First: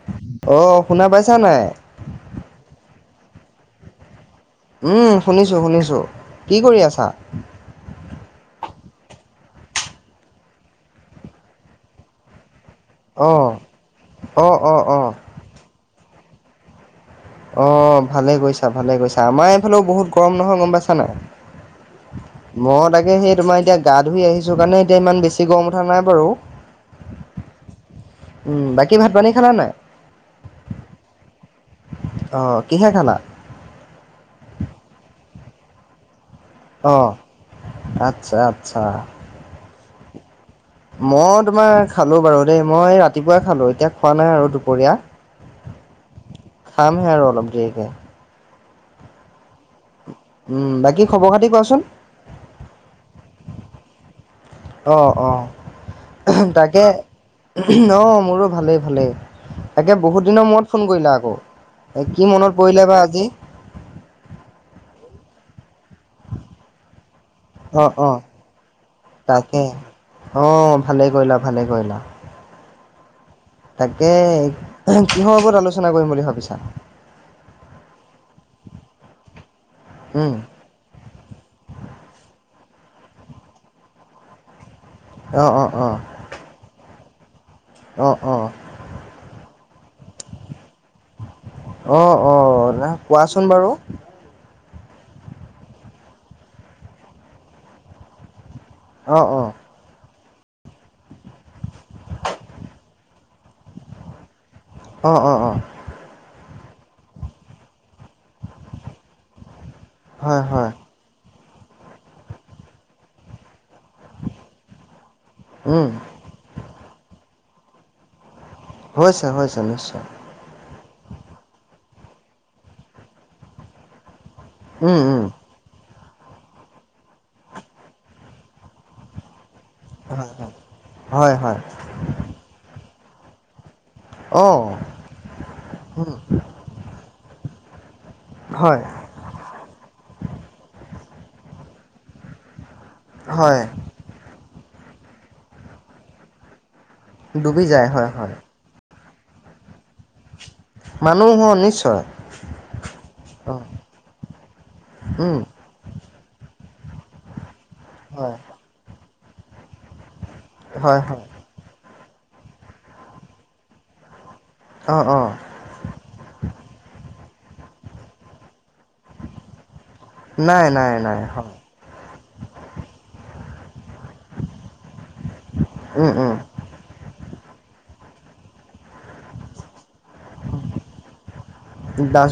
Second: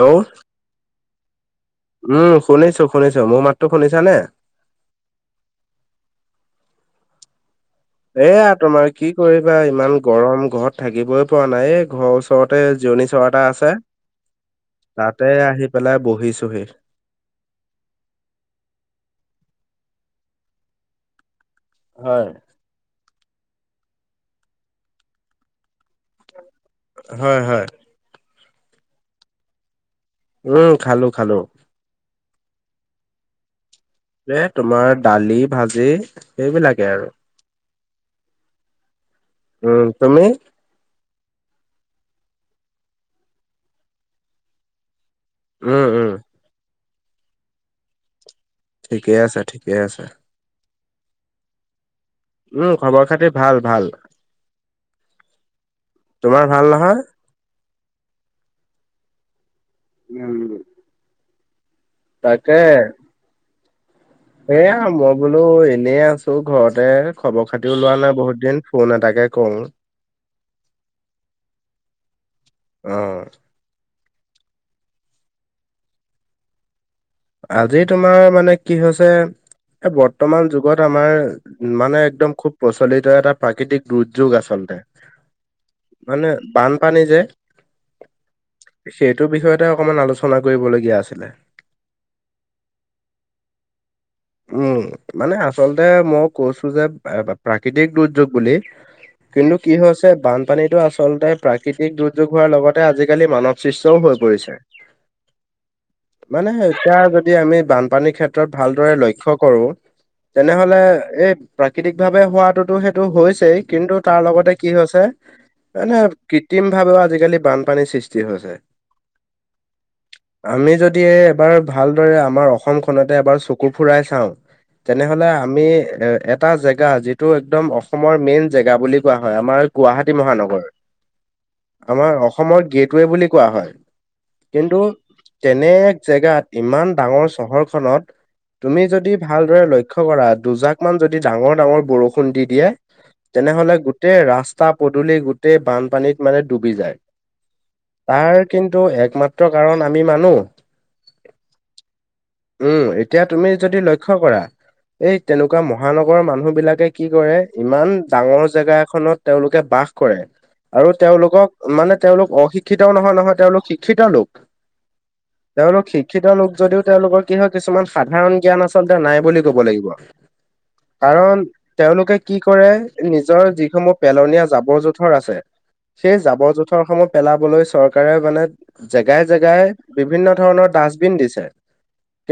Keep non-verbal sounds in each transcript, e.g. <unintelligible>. Hello অ', শুনা পাইছা নাই? উম, শুনিছোঁ, শুনিছোঁ মোৰ মাতটো শুনিছানে? উম, শুনিছোঁ, শুনিছোঁ। কি কৰি আছা? এয়া তোমাৰ কি কৰিবা ইমান গৰম ঘৰত থাকিবই পৰা নাই, এ ঘৰৰ ওচ ওচৰতে জিৰণী চৰা এটা অ', আছে, অ', অ', অ'। তাতে আহি পেলাই বহিছোঁহি। অ', ভালেই কৰিছা, ভালেই কৰিছা। আমাৰ এইফালেও বহুত গৰম নহয় গম পাইছা নাই? হয়। মই তাকে সেই তোমাৰ এতিয়া গা ধুই আহিছোঁ কাৰণে এতিয়া ইমান বেছি গৰম উঠা নাই বাৰু। হয়, হয়। উম, বাকী ভাত পানী খালা নাই? উম, খালোঁ, খালোঁ। অ', কিহে খালা? এ, তোমাৰ দালি, ভাজি। সেইবিলাকে আৰু অ', আচ্ছা, আচ্ছা। উম, তুমি? মই তোমাৰ খালোঁ বাৰু দেই। মই ৰাতিপুৱাই খালোঁ, এতিয়া খোৱা নাই আৰু দুপৰীয়া। উম, উম। খামহে আৰু অলপ দেৰিকে। ঠিকে আছে, ঠিকে আছে। উম, বাকী খবৰ খাতি কোৱাচোন? উম, খবৰ খাতিৰ ভাল, ভাল। অ', অ', তোমাৰ ভাল তাকে নহয়? অ', মোৰো ভালেই, ভালেই। তাকে বহুত দিনৰ উম মূৰত ফোন কৰিলা আকৌ, এই কি মনত তাকে পৰিলে বা আজি? এয়া মই বোলো এনেই আছ চোৰ ঘৰতে, খবৰ খাতিও অ লোৱা অ নাই বহুত দিন ফোন এটাকে কৰো। অঁ ভালে কৰিলা ভালে কৰিলা। অঁ। তাকে, কিহৰ ওপৰত আলোচনা কৰিম বুলি ভাবিছা? আজি তোমাৰ মানে কি হৈছে এ উম বৰ্তমান যুগ যুগত আমাৰ মানে একদম খুব প্ৰচলিত এটা প্ৰাকৃতিক দুৰ্যোগ আচলতে। অঁ', অঁ', অঁ'। মানে বানপানী যে অঁ', অঁ'। সেইটো বিষয়তে অকনমান আলোচনা কৰিবলগীয়া আছিলে। অঁ অঁ ৰা কোৱাচোন বাৰু। উম, মানে আচলতে মই কৈছো যে প্ৰাকৃতিক দুৰ্যোগ বুলি অ অ কিন্তু কি হৈছে বানপানীটো আচলতে প্ৰাকৃতিক দুৰ্যোগ হোৱাৰ লগতে আজিকালি মানৱ সৃষ্টও হৈ পৰিছে। <unintelligible> অঁ অঁ অঁ'। মানে এতিয়া যদি আমি বানপানীৰ ক্ষেত্ৰত ভালদৰে লক্ষ্য কৰো হয় হয় তেনেহলে এই প্ৰাকৃতিক ভাৱে হোৱাটোতো সেইটো হৈছেই কিন্তু তাৰ লগতে কি হৈছে উম মানে কৃত্ৰিম ভাৱেও আজিকালি বানপানীৰ সৃষ্টি হৈছে। হৈছে হৈছে নিশ্চয়। আমি যদি এবাৰ ভালদৰে আমাৰ অসম খনতে এবাৰ চকু ফুৰাই চাওঁ উম উম তেনেহলে আমি এ এটা জেগা যিটো একদম অসমৰ মেইন জেগা বুলি কোৱা হয় আমাৰ গুৱাহাটী হয় মহানগৰ, হয় হয় আমাৰ অসমৰ গেটৱে বুলি কোৱা হয়। অ কিন্তু তেনে এক উম জেগাত ইমান ডাঙৰ চহৰখনত হয় তুমি যদি ভালদৰে লক্ষ্য কৰা দুজাক মান যদি ডাঙৰ ডাঙৰ বৰষুণ দি দিয়ে হয় তেনেহলে গোটেই ৰাস্তা পদূলি গোটেই বানপানীত মানে ডুবি যায়। ডুবি যায় হয় হয়। তাৰ কিন্তু একমাত্ৰ কাৰণ আমি মানু্হ। মানুহ অঁ নিশ্চয়। উম, এতিয়া তুমি অ যদি লক্ষ্য কৰা, এই উম তেনেকুৱা মহানগৰৰ মানুহ বিলাকে কি কৰে ইমান হয় ডাঙৰ জেগা এখনত তেওঁলোকে বাস কৰে, আৰু হয় হয় তেওঁলোকক মানে তেওঁলোক অশিক্ষিতও নহয় নহয়, তেওঁলোক শিক্ষিত লোক। অঁ', অঁ'। তেওঁলোক শিক্ষিত লোক যদিও তেওঁলোকৰ কি হয়, কিছুমান সাধাৰণ জ্ঞান আচলতে নাই বুলি কব লাগিব। নাই নাই নাই কাৰণ হয় তেওঁলোকে কি কৰে, নিজৰ যিসমূহ পেলনীয়া জাবৰ জোথৰ আছে উম সেই জাবৰ উম জোঁথৰ সমূহ পেলাবলৈ চৰকাৰে মানে জেগাই জেগাই বিভিন্ন ধৰণৰ ডাষ্টবিন দিছে,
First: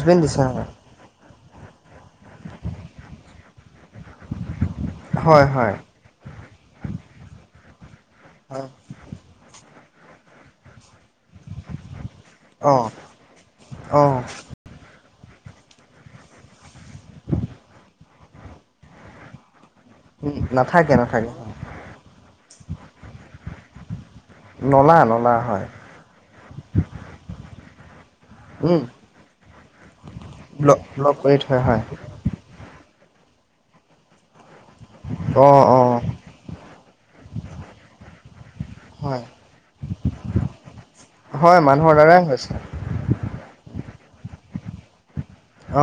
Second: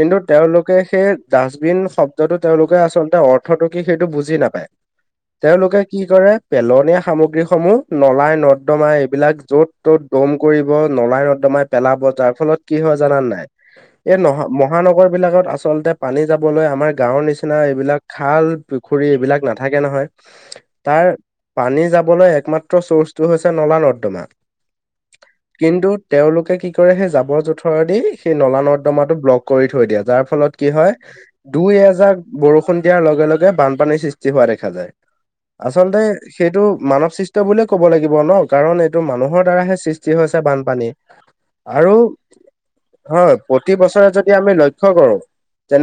কিন্তু দিছে হয় তেওঁলোকে সেই ডাষ্টবিন শব্দটো তেওঁলোকে আচলতে অৰ্ অৰ্থটো কি সেইটো বুজি নাপায়, হয় হয় তেওঁলোকে কি কৰে পেলনীয়া সামগ্ৰীসমূহ নলাই হয় নৰ্দমা এইবিলাক য'ত ত'ত দম কৰিব নলাই নৰ্দমাই পেলাব যাৰ ফলত কি অঁ হয় জানা নে নাই? অঁ এই নহ মহানগৰ সেইবিলাকত আচলতে পানী যাবলৈ আমাৰ গাঁৱৰ নিচিনা এইবিলাক খাল-পুখুৰী এইবিলাক নাথাকে নহয়। উম, নাথাকে তাৰ নাথাকে। পানী যাবলৈ একমাত্ৰ চৰ্চটো হৈছে নলা-নৰ্দমা। নলা-নলা হয়। তেওঁলোকে কি কৰে সেই জাৱৰ-জোঁথৰে দি সেই উম নলা-নৰ্দমাটো ব্লক থৈ দিয়ে। যাৰ ফলত কি ব্লক হয়, ব্লক কৰি থয় হয় দুই-এজাক বৰষুণ দিয়াৰ লগে লগে বানপানীৰ সৃষ্টি হোৱা দেখা যায়। অ'। আচলতে সেইটো মানৱ সৃষ্ট বুলিয়ে ক'ব লাগিব ন', কাৰণ এইটো হয় মানুহৰ দ্বাৰাহে সৃষ্ট ষ্টি হৈছে বানপানী। হয়, আৰু মানুহৰ দ্বাৰাই হৈছে। হয় প্ৰতি বছৰে যদি আমি লক্ষ্য কৰো।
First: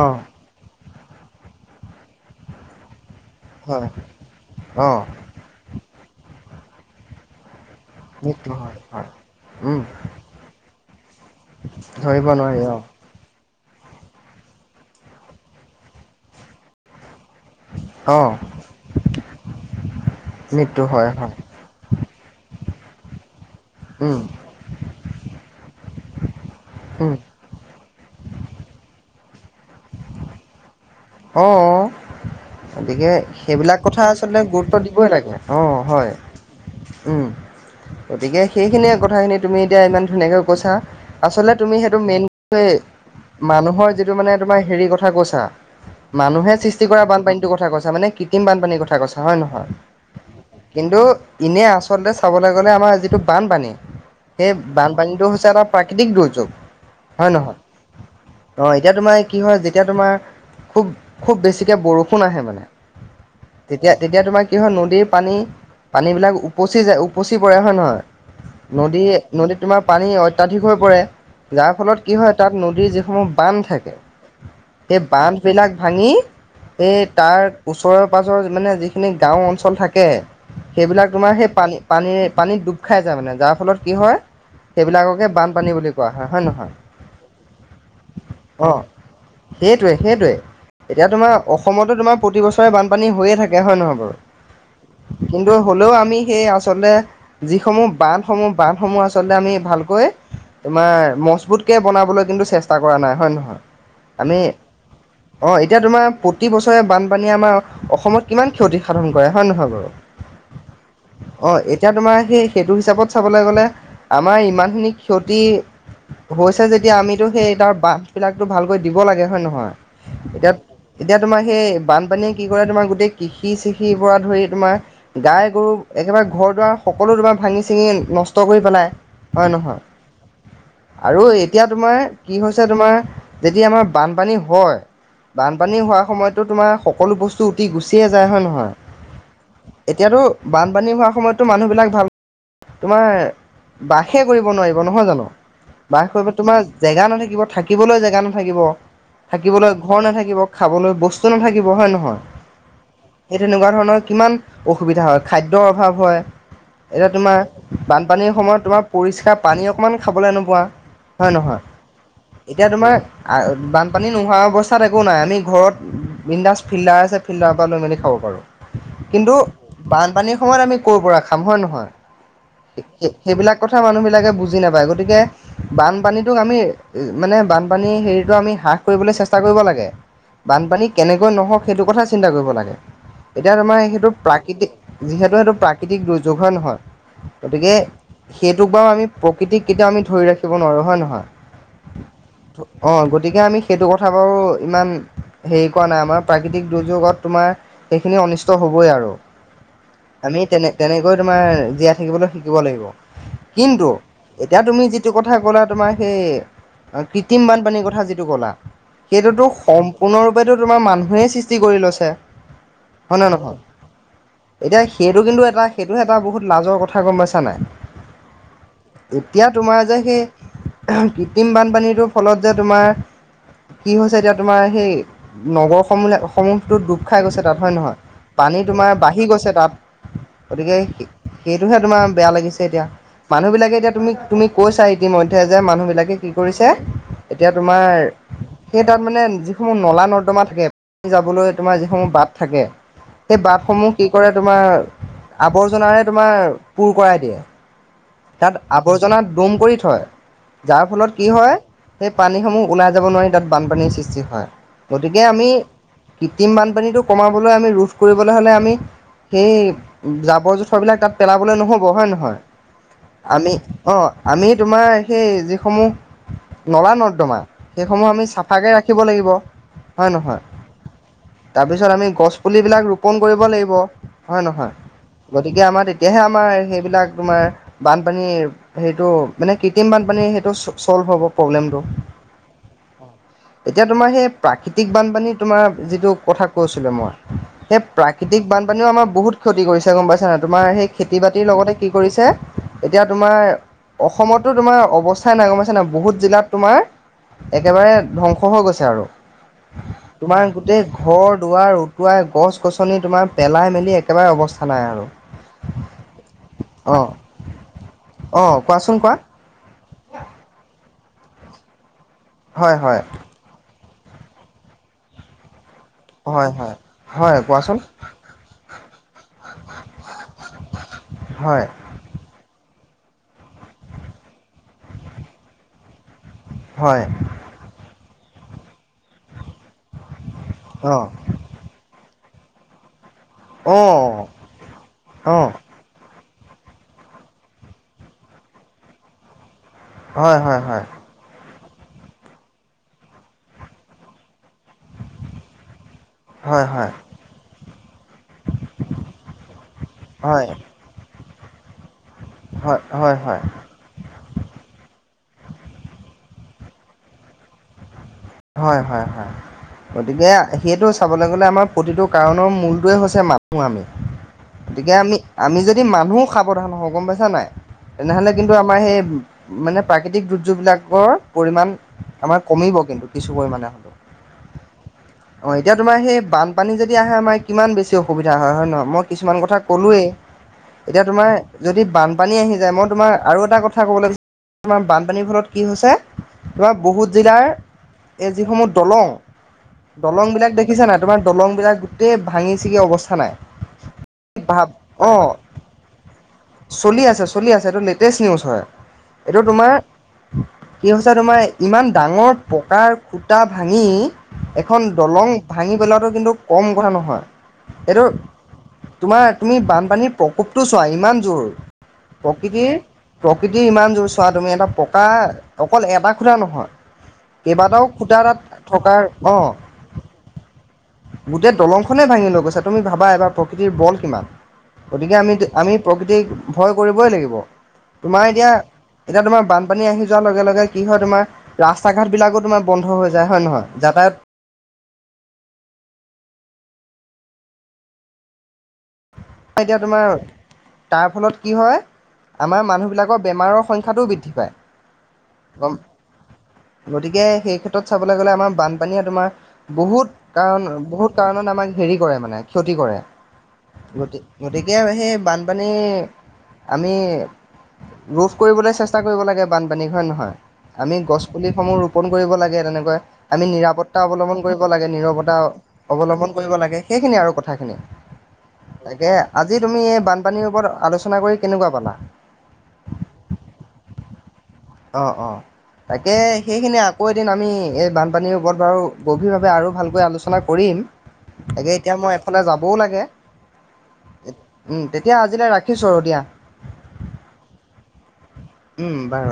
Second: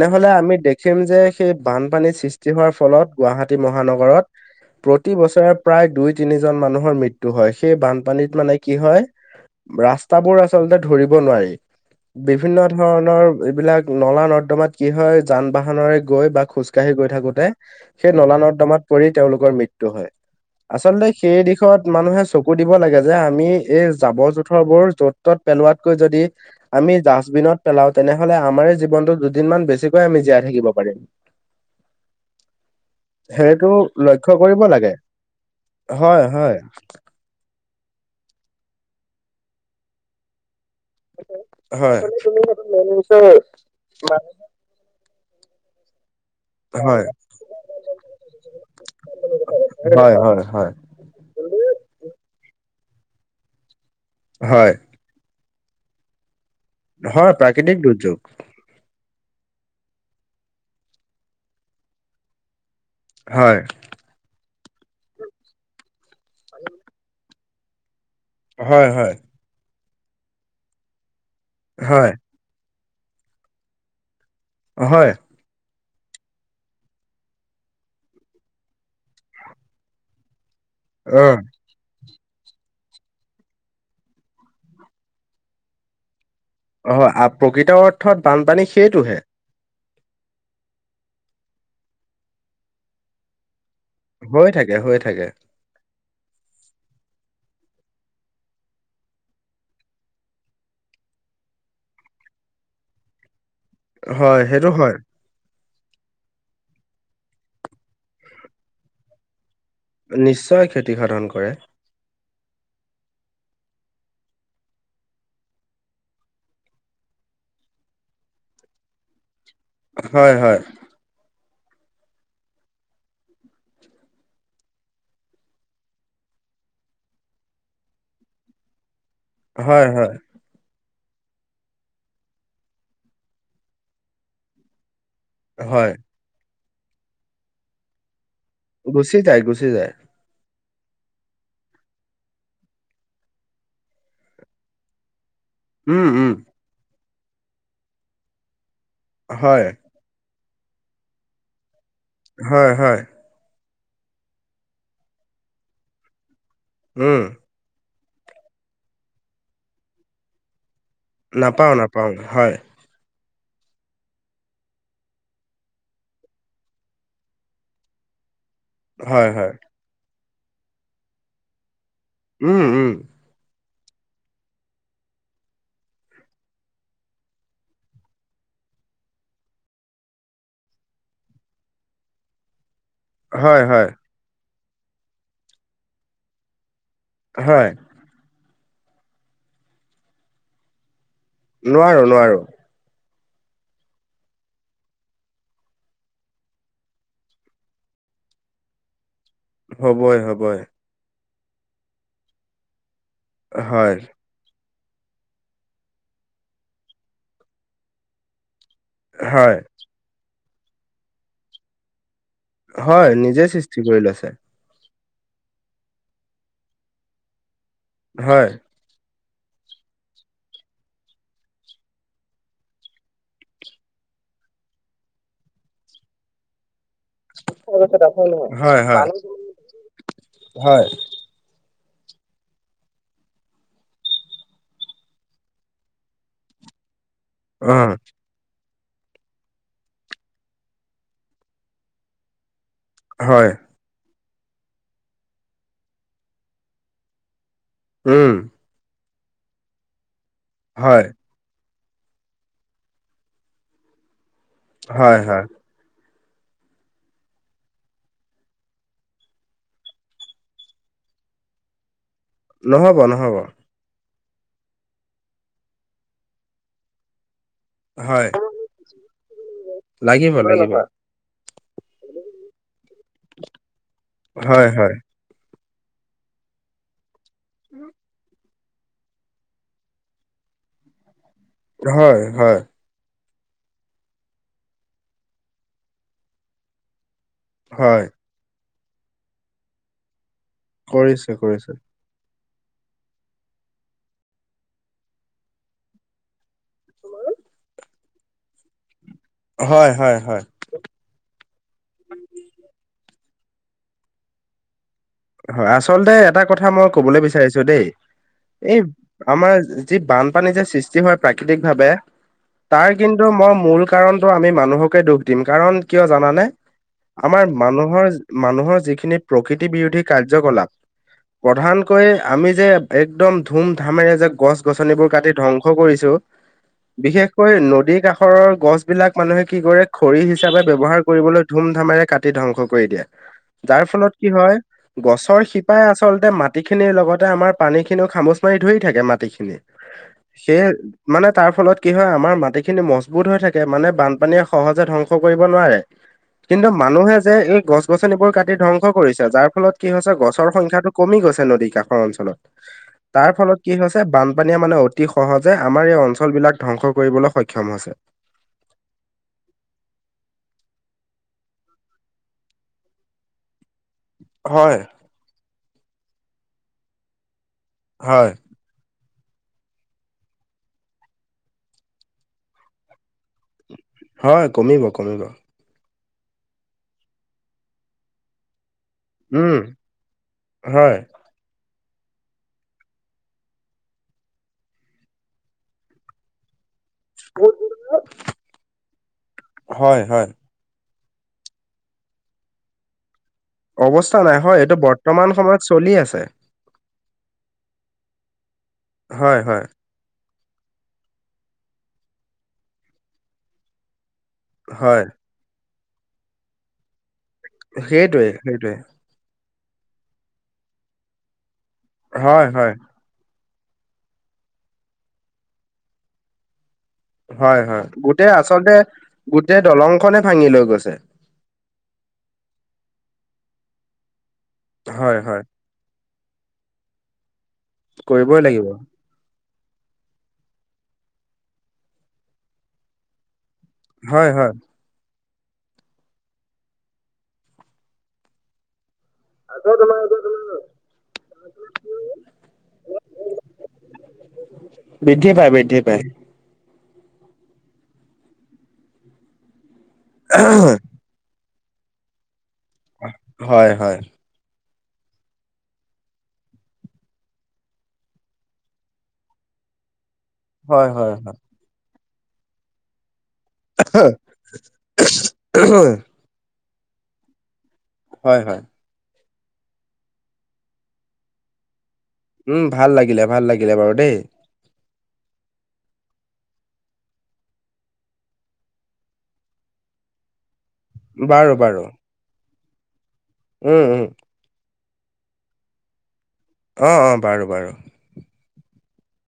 অঁ আমি <unintelligible> যে সেই বানপানীৰ সৃষ্টি হোৱাৰ ফলত গুৱাহাটী হয় মহানগৰত অঁ প্ৰতি বছৰে প্ৰায় দুই-তিনিজন মানুহৰ মৃত্যু হয়। সেই বানপানীত মানে কি হয় উম ৰাস্তাবোৰ আচলতে ধৰিব নোৱাৰি, ধৰিব নোৱাৰি বিভিন্ন অঁ ধৰণৰ এইবিলাক নলা-নৰ্দমাত কি হয়, যান-বাহনেৰে গৈ বা খোজ কাঢ়ি গৈ থাকোতে। সেই অঁ নলা-নৰ্দমাত পৰি তেওঁলোকৰ মৃত্য হয়। মৃত্যু হয় আচলতে হয় সেই দিশত শত মানুহে চকু দিব লাগে। যে আমি এই উম জাৱৰ-জোথৰবোৰ য'ত ত'ত পেলোৱাতকৈ যদি আমি উম ডাষ্টবিনত পেলাও তেনেহ'লে আমাৰ জীৱনটো দুদিনমান বেছিকৈ আমি জীয়াই থাকিব পাৰিম। অ'। গতিকে সেইটো সেইবিলাক কথা লক্ষ্য আচলতে কৰিব গুৰুত্ব দিবই লাগে। অ' হয়! উম <inaudible> গতিকে সেইখিনিয়ে কথাখিনি তুমি এতিয়া ইমান ধুনীয়াকে কৈছা। আচলতে তুমি সেইটো হয় মেইন মানুহৰ যিটো মানে হেৰি কথা কৈছা। মানুহে সৃষ্টি কৰা হয় বানপানীটোৰ কথা কৈছা, মানে কৃত্ৰিম বানপানীৰ কথা কৈছা। হয় নহয়? হয় হয় হয় কিন্তু এনে আচলতে চাবলৈ গ'লে আমাৰ যিটো বানপানী সেই হয় বান পানীটো হৈছে এটা প্ৰাকৃতিক দুৰ্যোগ। হয়, প্ৰাকৃতিক দুৰ্যোগ। অ' এতিয়া তোমাৰ কি হয়, যেতিয়া তোমাৰ খুব খুব বেছিকে বৰষুণ আহে মানে। হয়'। তেতিয়া-তেতিয়া তোমাৰ কি হয়, নদীৰ পানী পানীবিলাক উপচি যায় উপচি পৰে। হয়নে নহয়? হয় হয় নদী-নদীত তোমাৰ পানী অত্যাধিক হৈ পৰে। যাৰ ফলত কি হয় তাত নদীৰ যিসমূহ বান্ধ থাকে। হয়। বানবিলাক ভাঙি এই তাৰ ওচৰৰ পাজৰ মানে যিখিনি গাঁও অঞ্চল থাকে। সেইবিলাক অ তোমাৰ সেই পানী পানী-পানীত ডুব খাই যায় মানে। যাৰ ফলত কি হয়, সেইবিলাককে বানপানী বুলি কোৱা হয়। হয়নে নহয়? অ' প্ৰকৃত অৰ্থত বানপানী সেইটোহে। সেইটোৱে-সেইটোৱে এতিয়া তোমাৰ অসমতো তোমাৰ প্ৰতিবছৰে বানপানী হৈয়ে থাকে। হয় নহয় বাৰু? গৈ থাকে হৈ থাকে। কি হ'লেও আমি সেই আচলতে যিসমূহ বান্ধসমূহ-বান্ধসমূহ আচলতে আমি ভালকৈ তোমাৰ মজবুতকে বনাবলৈ কিন্তু চেষ্টা কৰা নাই। হয় নে নহয়? হয়, সেইটো হয়। অঁ! এতিয়া তোমাৰ প্ৰতি বছৰে বানপানীয়ে আমাৰ অসমত কিমান ক্ষতি সাধন কৰে হয় নহয় বাৰু। নিশ্চয় ক্ষতি সাধন অ কৰে। এতিয়া তোমাৰ সেই সেইটো হিচাপত চাবলৈ গ'লে আমাৰ ইমানখিনি ক্ষতি হৈছে যেতিয়া আমিতো সেই তাৰ বান্ধবিলাকটো ভালকৈ দিব লাগে হয় নহয়। হয় এতিয়া হয় এতিয়া তোমাৰ সেই বানপানীয়ে কি কৰে তোমাৰ গোটেই কৃষি-কৃষিৰ পৰা ধৰি তোমাৰ গাই গৰু একেবাৰে ঘৰ-দুৱাৰ সকলো দুবাৰ ভাঙি চিঙি নষ্ট কৰি পেলাই। হয় নহয়? আৰু এতিয়া তোমাৰ কি হৈছে তোমাৰ যেতিয়া আমাৰ বানপানী হয় বানপানী হয় হোৱাৰ সময়তো তোমাৰ সকলো বস্তু উটি গুচিয়ে যায় হয় নহয়? গুচি যায়, গুচি যায়। এতিয়াতো বানপানী হোৱাৰ সময়তো মানুহবিলাক ভাল তোমাৰ বাসে কৰিব নোৱাৰিব নহয় জানো? উম বাস কৰিব উম তোমাৰ জেগা নাথাকিব থাকিবলৈ জেগা নাথাকিব। হয় থাকিবলৈ ঘৰ নাথাকিব, খাবলৈ বস্তু নাথাকিব হয় নহয়? হয়-হয়। এই তেনেকুৱা ধৰণৰ কিমান অসুবিধা হয় খাদ্যৰ অভাৱ হয়, এতিয়া উম তোমাৰ বানপানীৰ সময়ত তোমাৰ পৰিস্কাৰ পানী অকমানো খাবলৈ নোপোৱা। হয় নহয়? নাপাওঁ নাপাওঁ হয় এতিয়া তোমাৰ আ বান পানী নোহোৱা অৱস্থাত একো নাই আমি ঘৰত, বিণ্ডাছ ফিল্ডাৰ আছে ফিল্ডাৰৰ পৰা লৈ মেলি খাব পাৰোঁ। হয় কিন্তু হয় বানপানীৰ সময়ত আমি ক'ৰ পৰা খাম হয় নহয়? উম উম <inaudible> সেইবিলাক কথা মানুহবিলাকে বুজি নাপায় গতিকে বানপানীটোক আমি মানে বানপানীৰ হেৰিতো আমি হ্ৰাস কৰিবলৈ চেষ্টা কৰিব লাগে, বানপানী কেনেকৈ নহওক সেইটো কথা চিন্তা কৰিব লাগে। এতিয়া হয় তোমাৰ হয় সেইটো প্ৰাকৃতিক যিহেতু সেইটো প্ৰাকৃতিক দুৰ্যোগ হয় নহয়। হয় গতিকে, সেইটোক বাৰু আমি প্ৰকৃতিক কেতিয়াও আমি ধৰি ৰাখিব নোৱাৰো হয় নহয়? নোৱাৰো-নোৱাৰো। অঁ! গতিকে আমি সেইটো কথা বাৰু ইমান, হেৰি কৰা নাই আমাৰ প্ৰাকৃতিক দুৰ্যোগত তোমাৰ সেইখিনি অনিষ্ট হবই আৰু। হ'বই আমি হ'বই তেনে তেনেকৈ তোমাৰ জীয়াই থাকিবলৈ শিকিব লাগিব। কিন্তু হয় এতিয়া তুমি যিটো কথা ক'লা তোমাৰ সেই, কৃত্ৰিম বানপানীৰ কথা যিটো ক'লা। সেইটোতো হয় সম্পূৰ্ণৰূপেতো তোমাৰ মানুহেই সৃষ্টি কৰি লৈছে। হয়, নে নিজে নহয় সৃষ্টি কৰি লৈছে। এতিয়া সেইটো কিন্তু এটা সেইটো এটা বহুত লাজৰ কথা গম পাইছা নাই? হয়। এতিয়া তোমাৰ যে সেই <unintelligible> কৃত্ৰিম বানপানীটোৰ ফলত যে তোমাৰ কি হৈছে এতিয়া তোমাৰ সেই, নগৰসমূহ লাক সমূহ টো ডুব খাই গৈছে তাত হয় নহয়, পানী হয় তোমাৰ হয় বাঢ়ি গৈছে তাত, গতিকে হয় সেইটোহে তোমাৰ বেয়া লাগিছে এতিয়া। মানুহ বিলাকে এতিয়া তুমি-তুমি কৈছা ইতিমধ্যে যে মানুহ বিলাকে কি কৰিছে এতিয়া অ তোমাৰ সেই তাত মানে যিসমূহ নলা-নৰ্দমা থাকে, পানী যাবলৈ তোমাৰ যিসমূহ বাট থাকে সেই হয় বাটসমূহ কি কৰে তোমাৰ, আৱৰ্জনাৰে তোমাৰ পূৰ কৰাই দিয়ে। উম! তাত আৱৰ্জনা দম কৰি থয়, যাৰ হয় ফলত কি হয়, সেই পানীসমূহ ওলাই যাব নোৱাৰি তাত বানপানীৰ সৃষ্টি হয়। হয় গতিকে হয় আমি কৃত্ৰিম বানপানীটো কমাবলৈ আমি ৰোধ কৰিবলৈ হলে আমি সেই জাবৰ জোথৰবিলাক তাত পেলাবলৈ নহ'ব হয় নে নহয়? নহ'ব ন আমি অঁ আমি তোমাৰ সেই যিসমূহ নলা নৰ্দমা। সেইসমূহ আমি হয় চাফাকে ৰাখিব লাগিব হয় লাগিব নহয়। লাগিব তাৰপিছত আমি গছ পুলিবিলাক ৰোপন কৰিব লাগিব, হয় নহয়। গতিকে আমাৰ তেতিয়াহে আমাৰ সেইবিলাক তোমাৰ বানপানীৰ সেইটো মানে কৃত্ৰিম বানপানী সেইটো ছ ছ'ল্ভ হ'ব প্ৰব্লেমটো। হয় হয় এতিয়া তোমাৰ সেই প্ৰাকৃতিক বানপানী তোমাৰ যিটো কথা কৈছিলো মই। সেই হয় প্ৰাকৃতিক বানপানীও আমাৰ বহুত ক্ষতি কৰিছে গম পাইছা নাই তোমাৰ সেই খেতি কৰিছো বাতিৰ কৰিছো লগতে কি কৰিছে। এতিয়া তোমাৰ, অসমতো তোমাৰ অৱস্থাই নাই গম পাইছা নাই বহুত জিলাত তোমাৰ একেবাৰে ধ্বংস হৈ গৈছে আৰু হয় হয় হয় তোমাৰ গোটেই ঘৰ দুৱাৰ উটুৱাই গছ গছনি তোমাৰ পেলাই মেলি একেবাৰে অৱস্থা নাই আৰু। হয় আচলতে এটা কথা মই অ কবলৈ বিচাৰিছো দেই অ এই কোৱাচোন কোৱা আমাৰ যি বানপানী যে সৃষ্টি হয় প্ৰাকৃতিক ভাৱে হয় তাৰ হয় কিন্তু মই মূল কাৰণটো আমি মানুহকে দুখ দিম কাৰণ কিয় জানা নে হয় হয় হয় আমাৰ কোৱাচোন মানুহৰ মানুহৰ যিখিনি প্ৰকৃতি বিৰোধী কাৰ্যকলাপ হয় প্ৰধান কৈ আমি যে একদম ধুম ধামেৰে যে গছ গছনিবোৰ কাটি ধ্বংস কৰিছো। হয় বিশেষকৈ নদীৰ কাষৰৰ গছ বিলাক মানুহে কি কৰে খৰি হিচাপে অ ব্যৱহাৰ কৰিবলৈ ধুম ধামেৰে কাটি ধ্বংস কৰি দিয়ে অ যাৰ ফলত কি হয়। অ গছৰ শিপাই আচলতে মাটি খিনিৰ লগতে আমাৰ পানী খিনিও খামুচ মাৰি ধৰি থাকে মাটিখিনি। হয় হয় সেই হয় মানে তাৰ ফলত কি হয় আমাৰ মাটিখিনি মজবুত হৈ থাকে মানে বানপানীয়ে সহজে ধ্বংস কৰিব নোৱাৰে। <inaudible> কিন্তু মানুহে যে এই গছ গছনিবোৰ কাটি ধ্বংস কৰিছে যাৰ ফলত কি হৈছে গছৰ হয় সং খ্যাটো কমি গৈছে নদী কাষৰ অঞ্চলত হয় হয় তাৰ হয় ফলত কি হৈ ছে বানপানীয়ে মানে অতি সহজে আমাৰ এই অঞ্চল বিলাক ধ্বংস কৰিবলৈ সক্ষম হৈছে। হয় হয় হয় গতিকে সেইটো চাবলৈ গ'লে আমাৰ প্ৰতিটো কাৰণৰ মূলটোৱে হৈছে মা নুহে আমি হয় গতিকে আমি, এতিয়া আমি যদি মানুহ সাৱধান হওঁ গম পাইছা নাই তেনেহলে হয়, কি ন্তু আমাৰ সেই মানে প্ৰাকৃতিক দুৰ্যোগবিলাকৰ পৰিমাণ আমাৰ কমিব কিন্তু। কিছু পৰিমাণে। হয় কমিব কমিব। অ' এতিয়া তোমাৰ সেই বানপানী যদি আহে আমাৰ কিমান বেছি অসুবিধা হয় নহয় মই কিছুমান উম, কথা ক'লোৱেই হয়। এতিয়া তোমাৰ যদি বানপানী আহি যায় মই তোমাৰ আৰু এটা কথা ক'ব লাগিব তোমাৰ বানপানীৰ ফলত কি হৈছে। আমাৰ বহুত জিলাৰ এই যিসমূহ দলং হয়, হয়, দলংবিলাক দে শুনিছা নাই তোমাৰ দলংবিলাক গোটেই ছিগি অৱস্থা নাই। অৱস্থা নাই হয় ভাৱ এইটো অ বৰ্তমান সময়ত চলি আছে। চলি আছে চলি আছে এইটো লেটেষ্ট নিউজ হয়। হয়, এইটো হয়, তোমাৰ কি হৈছে তোমাৰ ইমান ডাঙৰ পকাৰ খুটা ভাঙি এখন হয়, দলং ভাঙি পেলোৱাটো কিন্তু কম কথা নহয়। এইটো সেইটোৱে সেইটোৱে। তোমাৰ তুমি বানপানীৰ প্ৰকোপটো চোৱা ইমান জোৰ, হয়, প্ৰকৃতিৰ হয়, প্ৰকৃতি ইমান জোৰ চোৱা তুমি এটা পকা অকল এটা খুটা নহয় হয় কেইবাটাও হয় খুটা গোটেই তাত আচলতে থকাৰ অ গোটেই দলংখনে ভাঙি লৈ গৈছে। গোটেই দলংখনেই ভাঙি লৈ গৈছে, তুমি ভাবা এবাৰ প্ৰকৃতিৰ বল কিমান? গতিকে হয়, আমি হয়, আমি প্ৰকৃতিক ভয় কৰিবই লাগিব, তোমাৰ কৰিবই এতিয়া লাগিব। এতিয়া তোমাৰ বানপানী আহি যোৱাৰ লগে লগে কি হয় তোমাৰ ৰাস্তা ঘাট বিলাকো তোমাৰ বন্ধ হৈ যায়। হয় নে নহয়? যাতায়াত হয় হয়। এট তোমাৰ এইটো তোমাৰ তাৰ ফলত কি হয়? আমাৰ মানুহ বিলাকৰ বেমাৰৰ সংখ্যাটোও বৃদ্ধি পায়। বৃদ্ধি পায় গম বৃদ্ধি পায়। গতিকে সেই ক্ষেত্ৰত চাবলে গ'লে আমাৰ বানপানীয়ে তোমাৰ বহুত কাৰণ বহুত কাৰণত আমাক হেৰি কৰে মানে ক্ষতি কৰে। হয় হ গতি গতিকে সেই বানপানী আমি ৰোধ কৰিবলৈ চেষ্টা কৰিব লাগে বানপানীক, হয় নে নহয়? হয়, আমি হয়, হয়। গছপুলি সমূহ ৰোপন কৰিব লাগে তেনেকৈ। আমি নিৰাপত্তা অৱলম্বন কৰিব লাগে, নিৰৱতা অৱলম্বন কৰিব লাগে সেইখিনিয়ে আৰু কথাখিনি। হয় হয়। তাকে আজি তুমি এই বানপানীৰ ওপৰত আলোচনা কৰি কেনেকুৱা পালা? উম ভাল লাগিলে ভাল লাগিলে বাৰু দেই। অঁ অঁ। তাকে সেইখিনি আকৌ এদিন আমি এই বানপানীৰ ওপৰত বাৰু গভীৰভাৱে আৰু ভালকৈ আলোচনা কৰিম, বাৰু, তাকে বাৰু, এতিয়া মই এফালে যাবও লাগে। উম উম। উম তেতিয়া আজিলে ৰাখিছোঁ আৰু দিয়া। অঁ অঁ বাৰু বাৰু। উম বাৰু